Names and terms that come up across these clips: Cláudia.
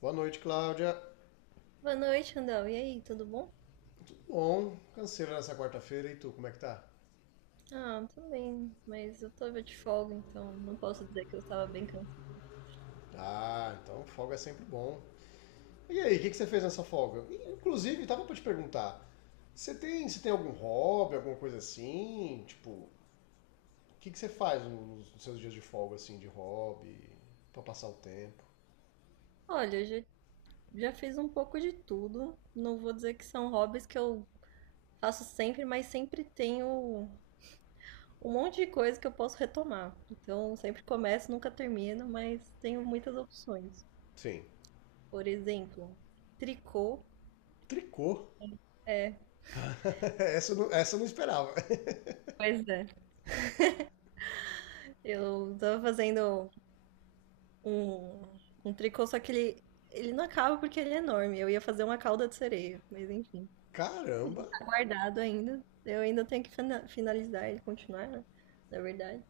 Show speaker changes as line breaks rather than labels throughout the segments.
Boa noite, Cláudia.
Boa noite, Randall. E aí, tudo bom?
Bom, canseira nessa quarta-feira, e tu, como é que tá?
Ah, tudo bem, mas eu tava de folga, então não posso dizer que eu estava bem cansada.
Ah, então folga é sempre bom. E aí, o que, que você fez nessa folga? Inclusive, tava pra te perguntar, você tem algum hobby, alguma coisa assim? Tipo, o que, que você faz nos seus dias de folga, assim, de hobby, pra passar o tempo?
Olha, eu já fiz um pouco de tudo. Não vou dizer que são hobbies que eu faço sempre, mas sempre tenho um monte de coisa que eu posso retomar. Então, sempre começo, nunca termino, mas tenho muitas opções.
Sim.
Por exemplo, tricô.
Tricô?
É,
Essa eu não esperava.
pois é. Eu tava fazendo. Um, um tricô, só que ele não acaba porque ele é enorme. Eu ia fazer uma cauda de sereia, mas enfim,
Caramba,
tá guardado ainda. Eu ainda tenho que finalizar ele, continuar, né? Na verdade.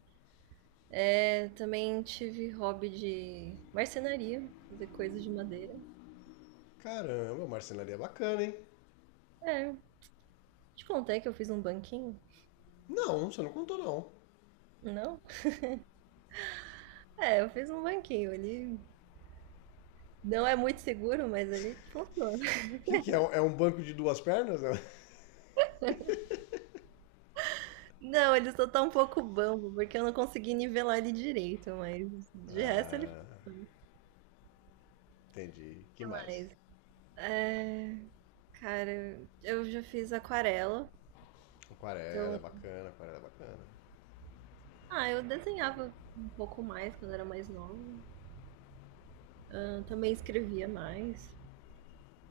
É, também tive hobby de marcenaria, fazer coisas de madeira.
caramba, marcenaria bacana, hein?
É, te contei que eu fiz um banquinho?
Não, você não contou não. O
Não? É, eu fiz um banquinho. Ele não é muito seguro, mas ele funciona.
que, que é? É um banco de duas pernas? Né?
Não, ele só tá um pouco bambo, porque eu não consegui nivelar ele direito, mas de resto ele
Entendi. Que mais?
faz. É, cara, eu já fiz aquarela.
Aquarela, é
Então,
bacana, aquarela, é bacana.
ah, eu desenhava um pouco mais quando era mais nova. Ah, também escrevia mais.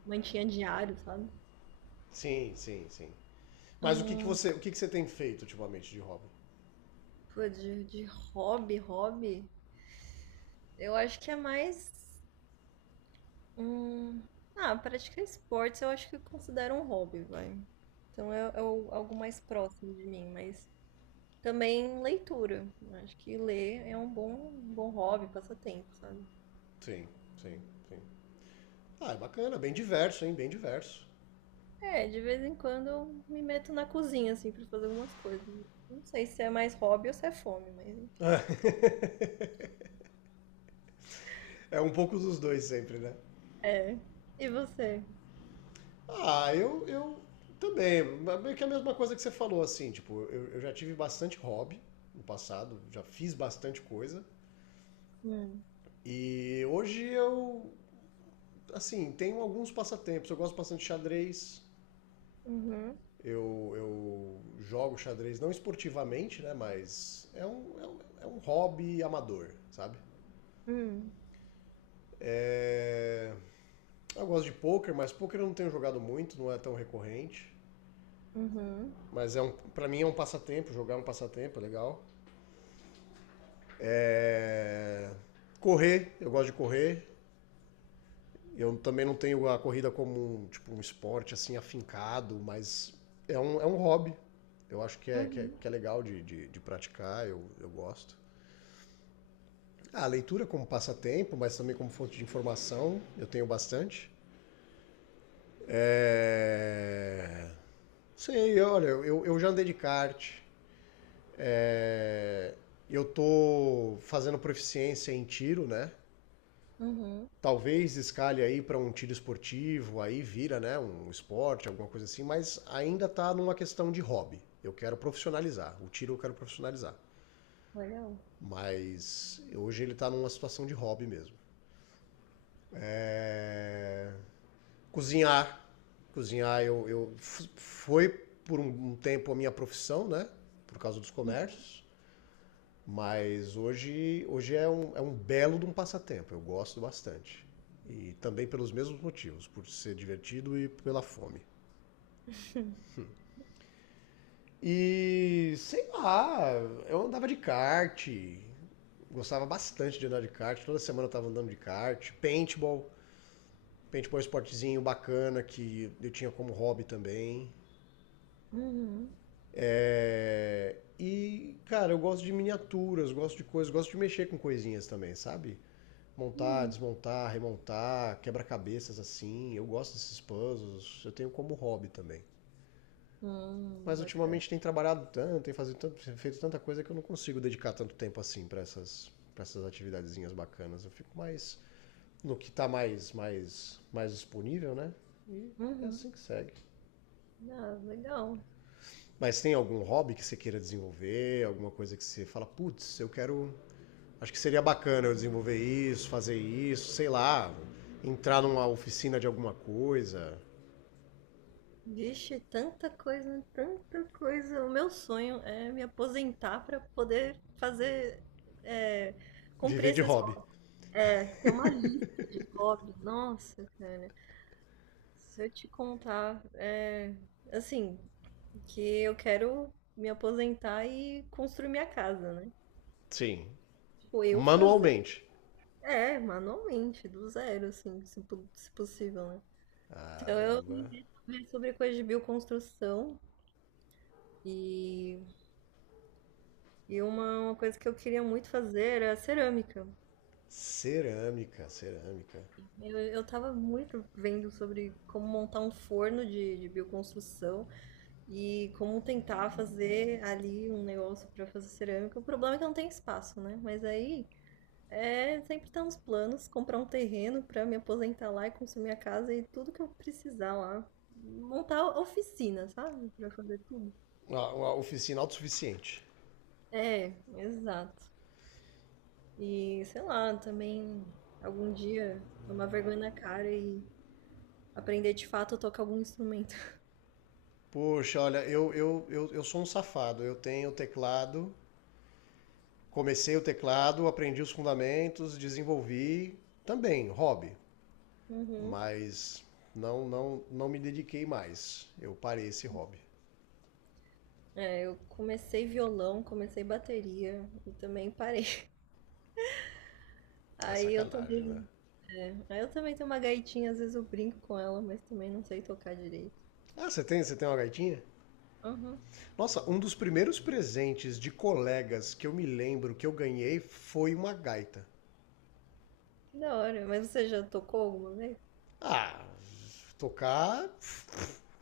Mantinha diário, sabe?
Sim, sim, sim. Mas
Ah,
o que, que você tem feito ultimamente de hobby?
pô, de hobby. Eu acho que é mais. Hum, ah, praticar esportes eu acho que eu considero um hobby, vai. Então é, algo mais próximo de mim, mas também leitura. Eu acho que ler é um bom hobby, passatempo, sabe?
Sim, sim, sim. Ah, é bacana, bem diverso, hein? Bem diverso.
É, de vez em quando eu me meto na cozinha, assim, pra fazer algumas coisas. Não sei se é mais hobby ou se é fome, mas enfim.
É um pouco dos dois sempre, né?
É. E você?
Ah, eu também. Mas meio que a mesma coisa que você falou, assim, tipo, eu já tive bastante hobby no passado, já fiz bastante coisa.
Hum.
E hoje eu, assim, tenho alguns passatempos. Eu gosto bastante de xadrez.
Uhum.
Eu jogo xadrez não esportivamente, né? Mas é um hobby amador, sabe?
Hum.
É, eu gosto de pôquer, mas pôquer eu não tenho jogado muito, não é tão recorrente.
Uhum.
Mas é um, para mim é um passatempo, jogar é um passatempo, é legal. É, correr, eu gosto de correr. Eu também não tenho a corrida como um, tipo, um esporte assim afincado, mas é um hobby. Eu acho que
Uhum.
que é legal de praticar, eu gosto. Ah, a leitura como passatempo, mas também como fonte de informação, eu tenho bastante. É... Sei, olha, eu já andei de kart. É, eu tô fazendo proficiência em tiro, né?
Uhum.
Talvez escalhe aí para um tiro esportivo, aí vira, né, um esporte, alguma coisa assim, mas ainda tá numa questão de hobby. Eu quero profissionalizar. O tiro eu quero profissionalizar.
Olha.
Mas hoje ele tá numa situação de hobby mesmo. Né? Cozinhar. Cozinhar, eu foi por um tempo a minha profissão, né? Por causa dos
Um.
comércios. Mas hoje, hoje é um belo de um passatempo. Eu gosto bastante. E também pelos mesmos motivos, por ser divertido e pela fome. E sei lá, eu andava de kart, gostava bastante de andar de kart, toda semana eu tava andando de kart, paintball, paintball é um esportezinho bacana que eu tinha como hobby também.
Uhum.
É, e, cara, eu gosto de miniaturas, gosto de coisas, gosto de mexer com coisinhas também, sabe? Montar,
Hum.
desmontar, remontar, quebra-cabeças assim. Eu gosto desses puzzles, eu tenho como hobby também. Mas
Bacana.
ultimamente tem trabalhado tanto, tem feito tanta coisa que eu não consigo dedicar tanto tempo assim pra essas para essas atividadezinhas bacanas. Eu fico mais no que tá mais disponível, né? E é
Uhum.
assim que segue.
Ah, legal.
Mas tem algum hobby que você queira desenvolver, alguma coisa que você fala, putz, eu quero Acho que seria bacana eu desenvolver isso, fazer isso, sei lá, entrar numa oficina de alguma coisa,
Vixe, tanta coisa, tanta coisa. O meu sonho é me aposentar pra poder fazer, é, cumprir
viver de
esses.
hobby.
É, tem uma lista de hobbies. Nossa, cara. Se eu te contar, é assim, que eu quero me aposentar e construir minha casa, né?
Sim,
Tipo, eu fazer.
manualmente.
É, manualmente, do zero, assim, se possível, né?
Caramba.
Ver sobre coisa de bioconstrução. E, e uma coisa que eu queria muito fazer era cerâmica.
Cerâmica, cerâmica.
Eu tava muito vendo sobre como montar um forno de bioconstrução. E como tentar fazer ali um negócio para fazer cerâmica. O problema é que não tem espaço, né? Mas aí é sempre tá nos planos, comprar um terreno para me aposentar lá e construir minha casa e tudo que eu precisar lá. Montar oficina, sabe? Para fazer tudo.
Uma oficina autossuficiente.
É, exato. E sei lá, também algum dia tomar vergonha na cara e aprender de fato a tocar algum instrumento.
Poxa, olha, eu sou um safado. Eu tenho teclado, comecei o teclado, aprendi os fundamentos, desenvolvi também, hobby.
Uhum.
Mas não me dediquei mais. Eu parei esse hobby.
É, eu comecei violão, comecei bateria e também parei.
É
Aí eu
sacanagem, né?
também, é, aí eu também tenho uma gaitinha, às vezes eu brinco com ela, mas também não sei tocar direito.
Ah, você tem uma gaitinha?
Aham.
Nossa, um dos primeiros presentes de colegas que eu me lembro que eu ganhei foi uma gaita.
Que da hora, mas você já tocou alguma vez?
Ah, tocar.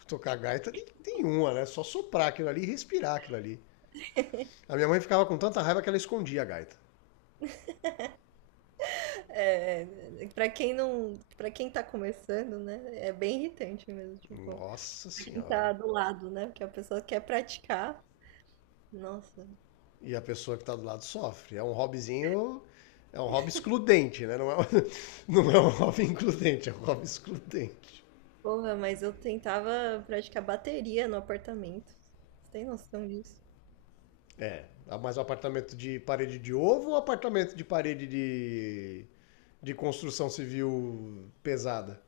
Tocar gaita tem uma, né? Só soprar aquilo ali e respirar aquilo ali. A minha mãe ficava com tanta raiva que ela escondia a gaita.
É, é, quem não, para quem tá começando, né, é bem irritante mesmo, tipo,
Nossa
pra quem
senhora.
tá do lado, né, porque a pessoa quer praticar. Nossa,
E a pessoa que tá do lado sofre. É um hobbyzinho. É um hobby excludente, né? Não é, um, não é um hobby includente, é um hobby excludente.
porra, mas eu tentava praticar bateria no apartamento. Você tem noção disso?
É, mas o apartamento de parede de ovo ou apartamento de parede de construção civil pesada?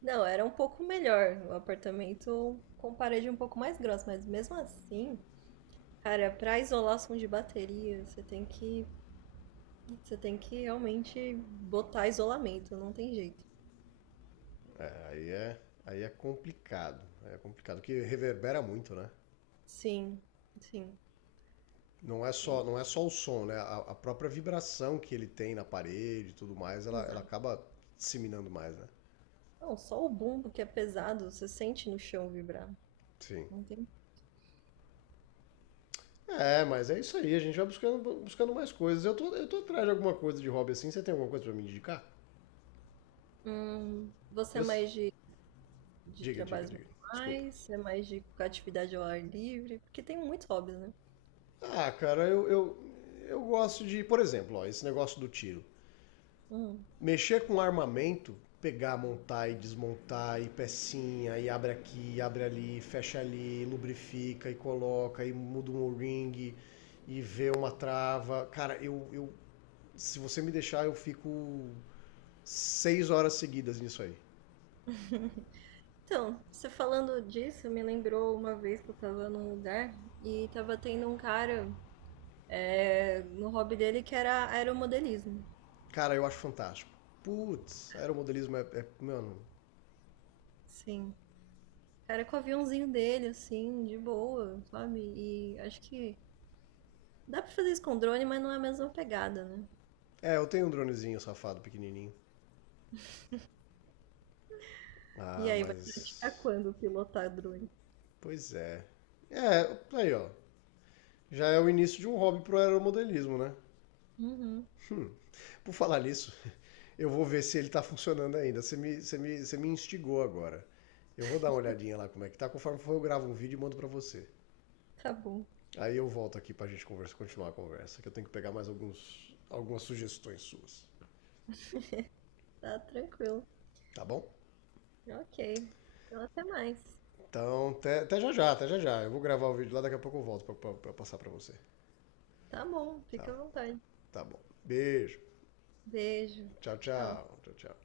Não, era um pouco melhor o apartamento com parede um pouco mais grossa, mas mesmo assim, cara, pra isolação de bateria, você tem que realmente botar isolamento, não tem jeito.
Aí é, aí é complicado, que reverbera muito, né?
Sim, sim.
Não é só, não é só o som, né? A própria vibração que ele tem na parede e tudo mais, ela
Exato.
acaba disseminando mais, né?
Não, só o bumbo que é pesado, você sente no chão vibrar.
Sim.
Não tem.
É, mas é isso aí, a gente vai buscando, buscando mais coisas. Eu tô atrás de alguma coisa de hobby assim, você tem alguma coisa pra me indicar?
Você é
Eu...
mais de
Diga, diga,
trabalhos
diga. Desculpa.
manuais, você é mais de atividade ao ar livre, porque tem muitos hobbies, né?
Ah, cara, eu gosto de, por exemplo, ó, esse negócio do tiro.
Hum.
Mexer com armamento, pegar, montar e desmontar, e pecinha, e abre aqui, e abre ali, fecha ali, lubrifica e coloca, e muda um ring, e vê uma trava. Cara, eu se você me deixar, eu fico 6 horas seguidas nisso aí.
Então, você falando disso, me lembrou uma vez que eu tava num lugar e tava tendo um cara é, no hobby dele que era aeromodelismo.
Cara, eu acho fantástico. Putz, aeromodelismo é. Mano.
Sim. Cara, com o aviãozinho dele, assim, de boa, sabe? E acho que dá pra fazer isso com drone, mas não é a mesma pegada, né?
É, eu tenho um dronezinho safado pequenininho.
E
Ah,
aí, vai praticar
mas.
quando pilotar drone?
Pois é. É, aí ó. Já é o início de um hobby pro aeromodelismo, né?
Uhum,
Por falar nisso, eu vou ver se ele tá funcionando ainda. Você me instigou agora. Eu vou dar uma olhadinha lá como é que tá. Conforme for, eu gravo um vídeo e mando pra você.
tá bom.
Aí eu volto aqui pra gente conversa, continuar a conversa, que eu tenho que pegar mais alguns, algumas sugestões suas.
Tá tranquilo.
Tá bom?
Ok. Então, até mais.
Então, até já já, até já já. Eu vou gravar o vídeo lá, daqui a pouco eu volto pra passar pra você.
Tá bom, fica
Tá,
à vontade.
tá bom. Beijo.
Beijo.
Tchau,
Tchau, tchau.
tchau. Tchau, tchau.